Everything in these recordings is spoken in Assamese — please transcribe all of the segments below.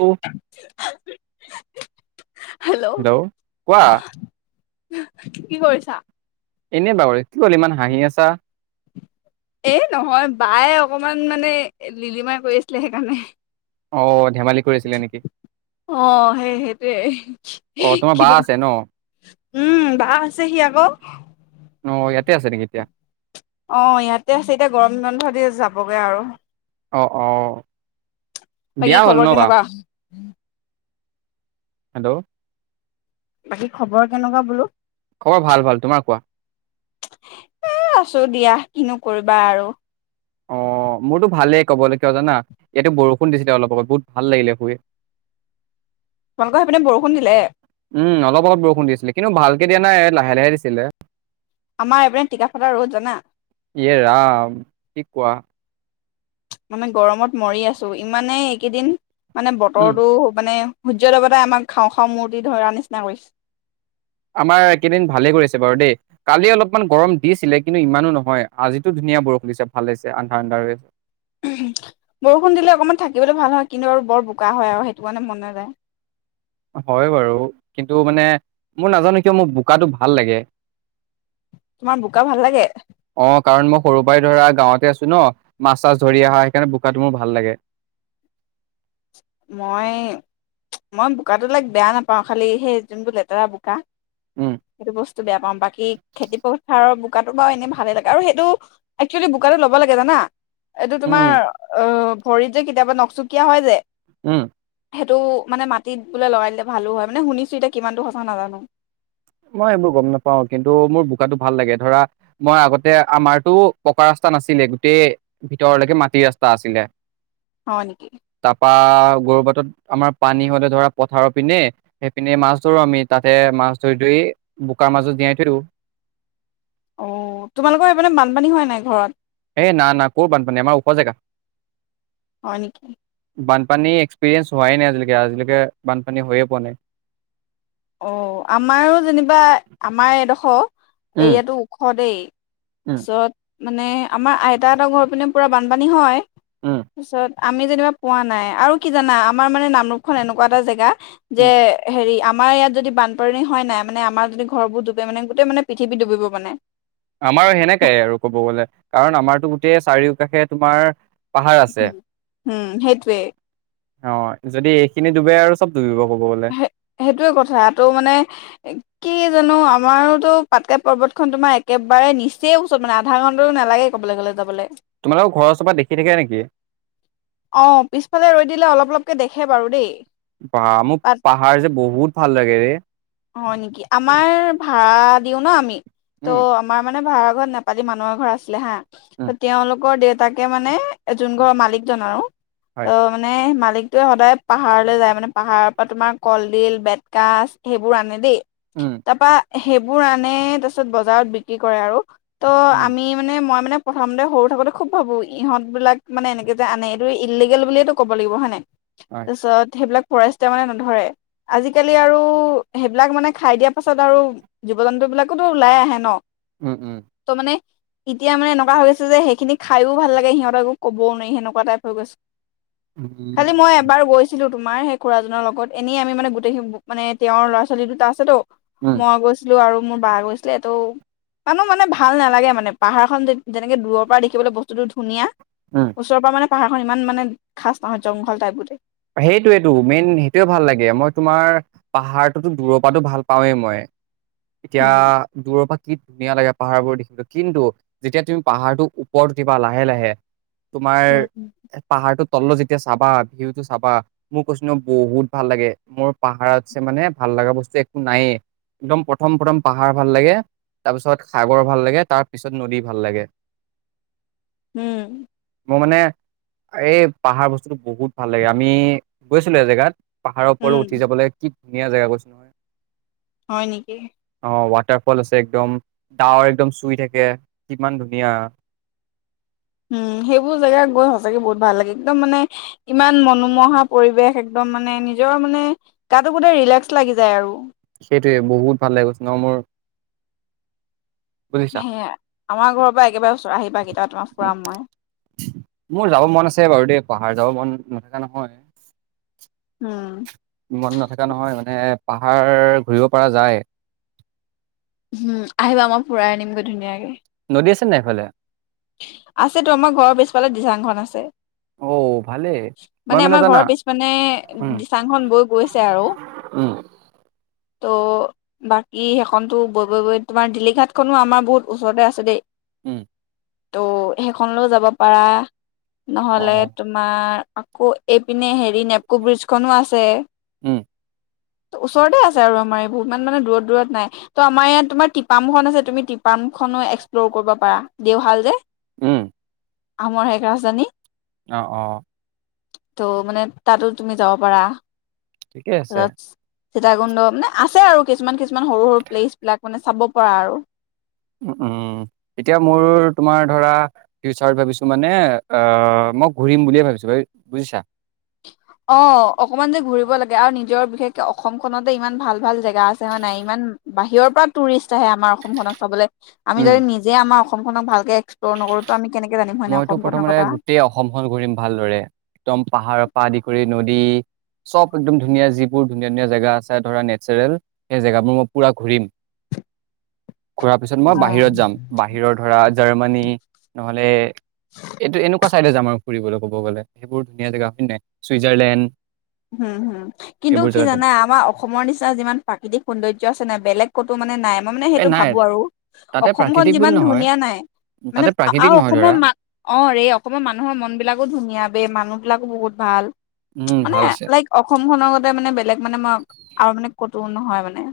হেল্ল' হেল্ল', কোৱা? কি কৰিছা? এনে বাগৰি কি হ'ল ইমান হাঁহি আছা? এ' নহয় বায়ে অকমান মানে লিলিমাই কৰি আছিলে সেইকাৰণে। অ', ধেমালি কৰিছিলে নেকি অ', সেই- সেইটোৱে অ তোমাৰ কি বা আছে ন উম, বা আছেহি আকৌ। অ ইয়াতে আছে নেকি এতিয়া অহ, ইয়াতে আছে এতিয়া গৰম বন্ধ দিয়ে যাবগে আৰু। অ', -অ', বিয়া বাকি হ'ল ন খবৰ বা কেনেকুৱা? হেল্ল', বাকী খবৰ কেনেকুৱা বোলো? খবৰ ভাল ভাল তোমাৰ কোৱা। এ আছো দিয়া কিনো কৰিবা আৰু। অ অ মোৰতো ভালেই কবলৈ কিয় জানা ইয়াতো বৰষুণ দিছিলে অলপত বহুত ভাল লাগিলে শুই। [inaudible] তোমালোকৰ সেইপিনে বৰষুণ দিলে। উম অলপ অলপ আগত বৰষুণ দিছিলে কিন্তু ভালকে দিয়া নাই লাহে লাহে দিছিলে। আমাৰ এইপিনে টিকা ফটা ৰ'দ জানা এ ৰাম কি কোৱা। মানে গৰমত মৰি আছো ইমানে এইকেইদিন মানে উম বতৰটো মানে সূৰ্য দেৱতাই আমাক খাওঁ খাওঁ মূৰ্তি ধৰাৰ নিচিনা কৰিছে। আমাৰ একেইদিন ভালে কৰিছে বাৰু দেই কালি অলপমান গৰম দিছিলে কিন্তু ইমানো নহয় আজিটো ধুনীয়া। ধুনীয়া বৰষুণ দিছে ভাল হৈছে আন্ধাৰ আন্ধা হৈ হৈছে। বৰষুণ দিলে অকণমান থাকিবলৈ ভাল হয় কিন্তু বৰ বোকা হয় আৰু সেইটো কাৰণে মন যায়। হয় বাৰু কিন্তু মানে মোৰ নাজানো কিয় মোক বোকাটো ভাল লাগে তোমাৰ বোকা ভাল লাগে? অ কাৰণ মই সৰু পৰাই ধৰা গাঁৱতে আছো ন মাছ চাছ ধৰি অহা সেইকাৰণে বোকাটো মোৰ ভাল লাগে মই মই বোকাটো লাইক বেয়া নাপাওঁ খালি সেই যোনটো লেতেৰা বোকা উম সেইটো বস্তু বেয়া পাওঁ বাকী খেতি পথাৰৰ বোকাটো বাৰু এনেই ভালে লাগে আৰু সেইটো এক্চুৱেলি বোকাতটো ল'ব লাগে জানা এইটো তোমাৰ উম অ ভৰিত যে কেতিয়াবা নখচুকীয়া হয় যে উম সেইটো মানে মাটিত বোলে লগাই দিলে ভালো হয় মানে শুনিছো এতিয়া কিমানতো সঁচা নাজানো মই এইবোৰ গম নাপাও কিন্তু মোৰ বোকাটো ভাল লাগে ধৰা মই আগতে আমাৰতো পকা ৰাস্তা ৰাস্তা নাছিলে গোটেই ভিতৰলৈকে মাটি ৰাস্তা আছিলে হয় নেকি? তাপা গৰু বাটত আমাৰ পানী হ'লে ধৰা পথাৰৰ পিনে সেই পিনে মাছ ধৰো আমি তাতে মাছ ধৰি ধৰি বোকাৰ মাজত জীয়াই থৈ দিও অ তোমালোকৰ এই পিনে বানপানী হয় নাই ঘৰত এ না না কৰ বানপানী আমাৰ ওখজেগা হয় নেকি। বানপানী এক্সপিৰিয়েঞ্চ হোৱাই নাই আজিলৈকে আজিলৈকে বানপানী হৈয়ে পোৱা নাই অ আমাৰো যেনিবা আমাৰ এডোখৰ উম এৰিয়াতো ওখ দেই তাৰ উম পিছত মানে আমাৰ আইতা হতৰ ঘৰৰ পিনে পোৰা বানপানী হয় উম তাৰপিছত আমি যেনিবা পোৱা নাই আৰু কি জানা আমাৰ মানে নামৰূপ খন এনেকুৱা এটা জেগা যে উম হেৰি আমাৰ ইয়াত যদি বানপানী হয় নাই মানে আমাৰ যদি ঘৰবোৰ ডুবে মানে গোটেই মানে পৃথিৱী ডুবিব মানে আমাৰ সেনেকাই আৰু কব গলে কাৰণ আমাৰতো গোটেই চাৰিওকাষে তোমাৰ পাহাৰ আছে উম সেইটোৱে অ যদি এইখিনি ডুবে আৰু চব ডুবিব ক'ব গ'লে হ সেইটোয়ে কথা ত মানে কি জানো আমাৰোতো পাতকাই পৰ্বতখন তোমাৰ একেবাৰে নিচেই ওচৰত মানে আধা ঘণ্টাটো নালাগে ক কলেজ লে যাবলে তোমালোকৰ ঘৰৰ ওচৰৰ পা দেখি থাকে নেকি অ পিছফালে ৰৈ দিলে অলপ অলপকে দেখে বাৰু দেই বাহ মোৰ তাত পাহাৰ যে বহুত ভাল লাগে ৰে হয় নেকি আমাৰ ভা়ড়া দিও ন আমি ত' উম আমাৰ মানে ভা়ড়া ঘৰত নেপালী মানুহৰ ঘৰ আছিলে হা ত উম তেওঁলোকৰ দেউতাকে মানে যোন উম ঘৰৰ মালিকজন আৰু হয় ত মানে মালিক সদায় পাহাৰলৈ যায় মানে পাহাৰ উম তাপা সেইবোৰ আনে তাৰছত বজাৰত বিক্ৰী কৰে আৰু ত উম আমি মানে মই মানে প্ৰথমতে সৰু থাকোতে খুব ভাবো ইহঁত বিলাক মানে এনেকে যে আনে এইটো ইলিগেল বুলিয়েটো ক'ব লাগিব হয় নাই হয় তাৰপিছত সেইবিলাক ফৰেষ্টাৰ মানে নধৰে আজিকালি আৰু সেইবিলাক মানে খাই দিয়া পাছত আৰু জীৱ জন্তু বিলাকোতো ওলাই আহে ন উম উম ত মানে এতিয়া মানে এনেকোৱা হৈ গৈছে যে সেইখিনি খায়ো ভাল লাগে সিহঁতক একো ক'বও নোৱাৰি সেনেকোৱা টাইপ হৈ গৈছে উম খালি মই এবাৰ গৈছিলো তোমাৰ সেই খুৰাজনৰ লগত এনেই আমি মানে গোটেইখিনি মানে তেওঁৰ ল'ৰা ছোৱালী দুটা আছেতো উম মই গৈছিলো আৰু মোৰ বা গৈছিলে ত মানো মানে ভাল নালাগে মানে পাহাৰখন যেনেকে দূৰৰ পৰা দেখিবলৈ বস্তুতো ধুনীয়া উম ওচৰৰ পৰা মানে পাহাৰখন ইমান মানে খাচ নহয় জংঘল টাইপ গোটেই সেইটোয়েটো মেইন সেইটোয়ে ভাল লাগে মই তোমাৰ পাহাৰটোতো দূৰৰ পৰা ভাল পাওঁৱেই মই এতিয়া উম দূৰৰ পৰা কি ধুনীয়া লাগে পাহাৰবোৰ দেখিলো কিন্তু যেতিয়া তুমি পাহাৰটো ওপৰত উঠিবা লাহে লাহে তোমাৰ উম পাহাৰটোৰ তললে যেতিয়া চাবা ভিউ চাবা মোৰ কৈছোঁ নহয় বহুত ভাল লাগে মোৰ পাহাৰত ছে মানে ভাল লগা বস্তু একো নায়েই, একদম প্ৰথম প্ৰথম পাহাৰ ভাল লাগে, তাৰপিছত সাগৰ ভাল লাগে, তাৰ পিছত নদী ভাল লাগে। উম। মোৰ মানে এই পাহাৰ বস্তুতটো বহুত ভাল লাগে আমি গৈছিলো এজেগাত। পাহাৰৰ উম, ওপৰলৈ উঠি যাবলৈ কি ধুনীয়া জেগা কৈছো হয় নেকি? অ ৱাটাৰ ফল আছে একদম ডাৱৰ একদম চুই থাকে কিমান ধুনীয়া [inaudible] উম সেইবোৰ জেগা গৈ সঁচাকে বহুত ভাল লাগে, একদম মানে ইমান মনোমোহা পৰিৱেশ একদম। মানে নিজৰ মানে গাটো গোটেই ৰিলেক্স লাগি যায় আৰু। সেইটোৱে বহুত ভাল লাগে কৈছো নহয় মোৰ। বুজিছা সেয়াই আমাৰ ঘৰৰ পৰা একেবাৰে ওচৰ আহিবা কেতিয়াবা ফুৰাম মই। মোৰ যাব মন আছে বাৰু দেই, পাহাৰ যাব মন নথকা নহয়। উম। মন নথকা নহয় মানে পাহাৰ ঘূৰিব পৰা যায়। উম আহিবা আমাৰ ফুৰাই আনিমগৈ ধুনীয়াকে। নদী আছে নাই সেইফালে? আছেতো আমাৰ ঘৰৰ পিছফালে দিচাংখন আছে। অ ভালেই মই মানে আমাৰ জানা ঘৰৰ পিছপিনে উম দিচাংখন বৈ গৈছে আৰু। [inaudible] ত' বাকী সেইখনতো বৈ বৈ বৈ তোমাৰ দিলীঘাটখনো আমাৰ বহুত ওচৰতে আছে দেই। উম। ত' সেইখনলৈ যাব পাৰা অ নহলে, তোমাৰ আকৌ এইপিনে হেৰি নেপকো ব্ৰিজখনো আছে। উম। ওচৰতে আছে আৰু আমাৰ এইবোৰ, ইমান মানে দূৰত দূৰত নাই। তহ আমাৰ ইয়াত তোমাৰ টিপামুখন আছে তুমি টি পামখনো এক্সপ্ল'ৰ কৰিব পাৰা দেওশাল যে। উম। আহোমৰ শেষ ৰাজধানী। অ অ। ত' মানে তাতো তুমি যাব পাৰা। ঠিকে আছে। চীতাকুণ্ড মানে আছে আৰু কিছুমান কিছুমান সৰু সৰু প্লেচ বিলাক, মানে চাব পাৰা আৰু। উম‌ এতিয়া মোৰ তোমাৰ ধৰা ফিউচাৰত ভাবিছো মানে অ মই ঘূৰিম বুলিয়ে ভাবিছো ভ বুজিছা? অ অকমান যে ঘুৰিব লাগে আৰু নিজৰ বিশেষকে অসমখনতে ইমান ভাল ভাল জে গা আছে হয় নাই? ইমান বাহিৰৰ পৰা টুৰিষ্ট আহে আমাৰ অসমখনক চাবলে, আমি উম যদি নিজে আমাৰ অ অসমখনক ভালকে এক্সপ্লৰ নকৰো, তহ আমি কেনেকে জানিম হয় নাই মইতো অসমখনৰ প্ৰথমতে কথা গোটেই অসমখন ঘূৰিম ভালদৰে। একদম পাহাৰৰ পৰা আদি কৰি নদী দী চব একদম ধুনীয়া যিবোৰ ধুনীয়া ধুনীয়া জেগা আছে ধৰা নেচাৰেল, সেই জেগাবোৰ মই পুৰা ঘূৰিম। [inaudible] ঘূৰা পিছত মই বাহিৰত যাম। বাহিৰৰ ধৰা জাৰ্মানী নহলে এইটো এনেকুৱা চাইডে যাম আৰু ফুৰিবলৈ ক'ব গ'লে। সেইবোৰ ধুনীয়া জেগা হয় নাই? চুইজাৰলেণ্ড হুম হুম। কিন্তু এইবোৰ কি জেগাত যাম জানা আমাৰ অসমৰ নিচিনা যিমান প্ৰাকৃতিক সৌন্দৰ্য আছে নাই বেলেগ ক'তো মানে নাই। মই মানে এ সেইটো নাই ভাবো আৰু, তাতে অসমখন প্ৰাকৃতিক বুলি যিমান নহয় ধুনীয়া নাই মানে তাতে প্ৰাকৃতিক আৰু নহয় অসমৰ ধৰা মান অ ৰে অসমৰ মানুহৰ মন বিলাকো ধুনীয়া বে মানুহ বিলাকো বহুত ভাল উম মানে ভাল আছে। লাইক অসমখনৰ গতে মানে বেলেগ মানে মই আৰু মানে কতো নহয় মানে।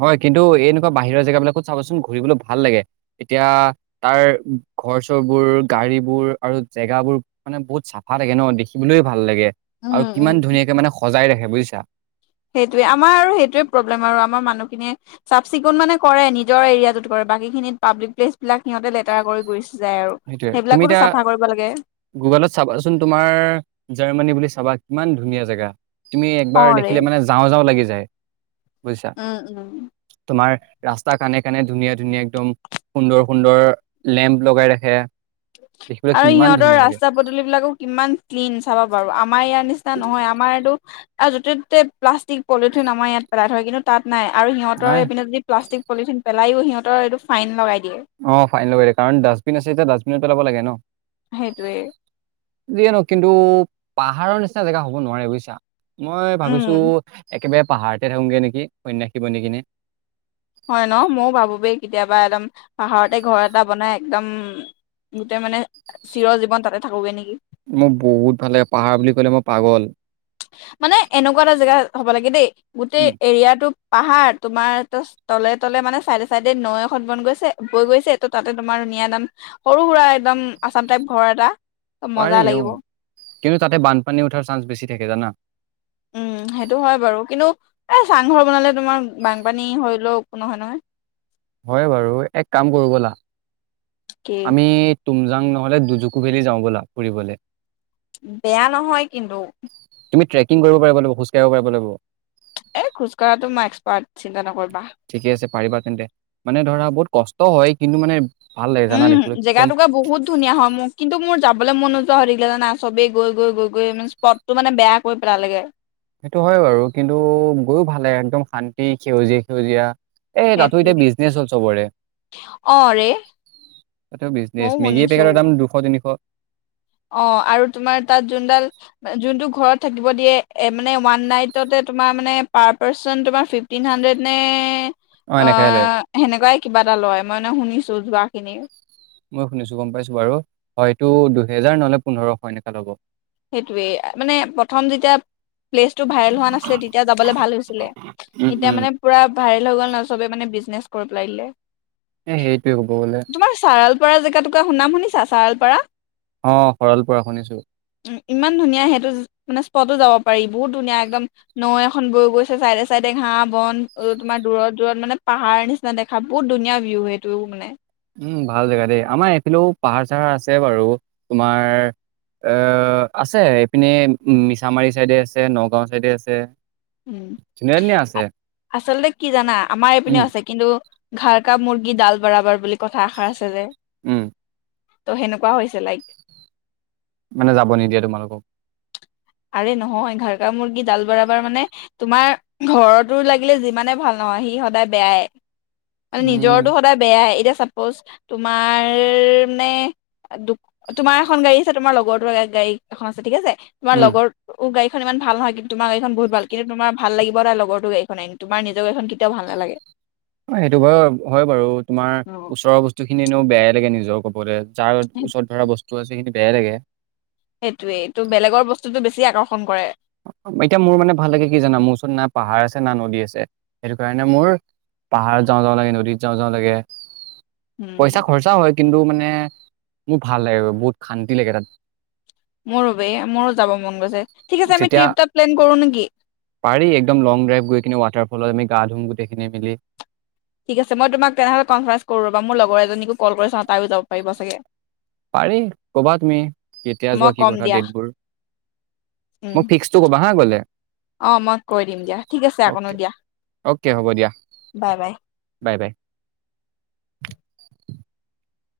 হয়। কিন্তু এনেকুৱা বাহিৰৰ জেগাবিলাকত চাবাচোন ঘুৰিবলৈ ভাল লাগে। এতিয়া তাৰ ঘৰ-চৰবোৰ, গাড়ী বোৰ আৰু জেগাবোৰ মানে বহুত চাফা থাগে ন দেখিবলৈয়ে ভাল লাগে। উম আৰু কিমান ধুনীয়াকে মানে সজাই ৰাখে বুজিছা। সেইটোৱে। আমাৰ আৰু সেইটোৱে প্ৰব্লেম আৰু আমাৰ মানুহখিনিয়ে চাফ চিকুণ মানে কৰে নিজৰ এৰিয়াতটোত কৰে। বাকী খিনিত পাবলিক প্লেচ বিলাক সিহঁতে লেতেৰা কৰি কৰিছে। সেইটোৱে। তুমি এতিয়া গুগলত চাবাচোন তোমাৰ জাৰ্মানী বুলি চাবা। ইমান ধুনীয়া জেগা। তুমি অ একবাৰ ৰে দেখিলে মানে যাওঁ যাওঁ লাগি যায়। বুজিছা? উম উম তোমাৰ ৰাস্তা কানে-কানে ধুনীয়া-ধুনীয়া একদম সুন্দৰ-সুন্দৰ লেম্প লগাই ৰাখে। দেখিবলৈ আৰু কিমান সিহঁতৰ ধুনীয়া লাগে ৰাস্তা পদূলি বিলাকো কিমান ক্লিন চাবা বাৰু। আম আমাৰ ইয়াৰ নিচিনা নহয়। আমাৰ এইটো য'তে ত'তে প্লাষ্টিক, পলিথিন আমাৰ ইয়াত পেলাই থয়। কিন্তু তাত নাই আৰু সিহঁতৰ নাই এইপিনে যদি প্লাষ্টিক পলিথিন পেলাইও সিহঁতৰ এইটো ফাইন লগাই দিয়ে। অ ফাইন লগাই কাৰণ ডাষ্টবিন আছে যেতিয়া ডাষ্টবিনত পেলাব লাগে ন। সেইটোৱেই। যিয়েনো কিন্তু পাহাৰৰ নিচিনা জেগা হব নোৱাৰে বুইছা। মই উম ভাবিছো একেবাৰে পাহাৰতে থাকোগে নেকি, সন্যাসী বনি কিনে। হয় ন? মইও ভাবো বে কেতিয়াবা একদম পাহাৰতে ঘৰ এটা বনাই একদম গোটেই মানে চিৰ জীৱন তাতে থাকোগে নেকি? মোৰ বহুত ভাল লাগে। পাহাৰ বুলি ক'লে মই পাগল। মানে এনেকুৱা এটা জেগা হ'ব লাগে দেই। গোটেই উম, এৰিয়াটো পাহাৰ, তোমাৰ তলে তলে মানে চাইডে চাইডে নৈ এখন বন গৈছে বৈ গৈছে। ত তাতে তোমাৰ ধুনীয়া একদম সৰু সুৰা একদম আছাম টাইপ ঘৰ এটা। মজা পাৰি অ। লাগিব কিন্তু তাতে বানপানী উঠাৰ চান্স বেছি থাকে জানা। উম [unintelligible] সেইটো হয় বাৰু। কিন্তু এ চাংঘৰ বনালে তোমাৰ বানপানী হলেও একো নহয় নহয়। হয় বাৰু। এক কাম কৰো বলা। কি আমি তুমজাং নহলে দুজুকু ভেলি যাওঁ ব'লা ফুৰিবলে। বেয়া নহয় কিন্তু। কিং কৰিব পাৰিব লাগিব, খোজকাঢ়িব পাৰিব লাগিব। এ খোজ কঢ়াটো মই এক্সপাৰ্ট, চিন্তা নকৰ ঠিকে আছে। পাৰিবা তেন্তে। মানে ধৰা বহুত কষ্ট হয়, কিন্তু মানে ভাল লাগে জানা দেখিবলৈ উম একদম জেগা টুকুৰা বহুত ধুনীয়া হয়। মোক কিন্তু মোৰ যাবলৈ মন নোযোৱা হৈ থাকিলে জানা। চবেই গৈ গৈ গৈ গৈ মানে স্পট টো মানে বেয়া কৰি পেলালেগে। সেইটো হয় বাৰু। কিন্তু গৈও ভাল লাগে। একদম শান্তি সেউজীয়া-সেউজীয়া। এ তাতো এতিয়া সেইটোৱে বিজনেচ হ'ল চবৰে। অ ৰে তাতেও বিজনেছ। ময়ো মেগী শুনিছো পেকেটৰ দাম দুশ, তিনিশ। অ আৰু তোমাৰ তাত যোনডাল যোনটো ঘৰত থাকিব দিয়ে। মানে ওৱান নাইটতে তোমাৰ মানে পাৰ পাৰ্চন তোমাৰ ফিফটিন হাণ্ড্ৰেড নে এনেকাই লয় অ' সেনেকুৱাই কিবা এটা লয়। মই এনে শুনিছো যোৱাখিনি মই শুনিছো, গম পাইছো বাৰু। হয়তো দুহেজাৰ নহ'লে পোন্ধৰশ এনেকা ল'ব। সেইটোৱেই, মানে প্ৰথম যেতিয়া প্লেচটো ভাইৰেল হোৱা নাছিলে তেতিয়া যাবলে ভাল হৈছিলে। উম এতিয়া উম মানে পুৰা ভাইৰেল হৈ গ'ল নহয় চবে মানে বিজনেছ কৰি পেলাই দিলে এ সেইটোৱেই ক'ব গ'লে। পাৰা জেগা তুকা নাম শুনিছা? চাৰলপাৰা অ' শৰালপৰা শুনিছো। ইমান ধুনীয়া সেইটো মানে স্পতো যাব পাৰি। বহুত ধুনীয়া একদম, নৈ এখন বৈ গৈছে চাইডে চাইডে ঘাঁ-বন, তোমাৰ দূৰত দূৰত মানে পাহাৰ নিচিনা দেখা, বহুত ধুনীয়া ভিউ সেইটো মানে। উম ভাল জেগা দেই। আমাৰ এইফিলেও পাহাৰ-চাহাৰ আছে বাৰু! তোমাৰ এ আছে। এইপিনে মিছামাৰী চাইডে আছে, নগাঁও চাইডে আছে। উম ধুনীয়া ধুনীয়া আছে আচলতে কি জানা? আমাৰ উম এইপিনেও আছে কিন্তু ''ঘৰ্‌কা মুৰ্গী ডাল বৰাবৰ ''বুলি কথা এষাৰ আছে যে। উম ত' সেনেকুৱা হৈছে লাইক। মানে যাব নিদিয়ে তোমালোকক। আৰে নহয়, ঘৰকা মুৰ্গী ডাল বৰাবৰ মানে, তোমাৰ ঘৰৰটো লাগিলে যিমানেই ভাল নহক অ' সি সদায় বেয়াই, মানে উম নিজৰটো সদায় বেয়াই। এতিয়া চাপজ, তোমাৰ নে, তোমাৰ এখন গাড়ী আছে, তোমাৰ লগতটোৰ গাড়ী এখন আছে ঠিকে আছে, তোমাৰ উম লগৰটোৰ গাড়ী খন ইমান ভাল নহয় কিন্তু তোমাৰ গাড়ীখন বহুত ভাল। কিন্তু তোমাৰ ভাল লাগিব সদায় তোমাৰ লগৰটোৰ গাড়ীখনহে। তোমাৰ নিজৰ গাড়ীখন কেতিয়াও ভাল নালাগে। অ', সেইটো বাৰু হয় বাৰু। তোমাৰ ওচৰৰ বস্তুখিনি এনেয়ো বেয়াই লাগে নিজৰ ক'বলে। যাৰ ওচৰত ধৰা বস্তু আছে, সেইখিনি বেয়াই লাগে। সেইটোয়েইটো, বেলেগৰ বস্তুটো বেছি আকৰ্ষণ কৰে। এতিয়া মোৰ মানে ভাল লাগে কি জানা? মোৰ ওচৰত না পাহাৰ আছে না নদী আছে। সেইটোৰ কাৰণে মোৰ পাহাৰত যাওঁ যাওঁ লাগে, নদীত যাওঁ যাওঁ লাগে। পইচা উম খৰচা হয়। কিন্তু মানে মোৰ ভাল লাগে, বহুত শান্তি লাগে তাত। মোৰো বে মোৰো যাব মন গৈছে ঠিক আছে আমি যেতিয়া, ট্ৰিপ এটা প্লেন কৰো নেকি পাৰি একদম লং ড্ৰাইভ গৈ কিনে ৱাটাৰ পুলত আমি গা ধুম, গোটেইখিনিয়ে মিলি। ঠিক আছে। মই তোমাক তেনেহ'লে কনফাৰেঞ্চ কৰো ৰ'বা। মোৰ লগৰ এজনীকো কল কৰি চাওঁ, তাইয়ো যাব পাৰিব চাগে। পাৰি, ক'বা তুমি! কেতিয়া যোৱা, মই কি কম কথা দিয়া ডেটবোৰ। উম মোক ফিক্সটো ক'বা হা গ'লে। অ', মই কৈ দিম দিয়া। ঠিক আছে, আকনো অ'কে দিয়া। অকে, হ'ব দিয়া। Bye bye. Bye bye.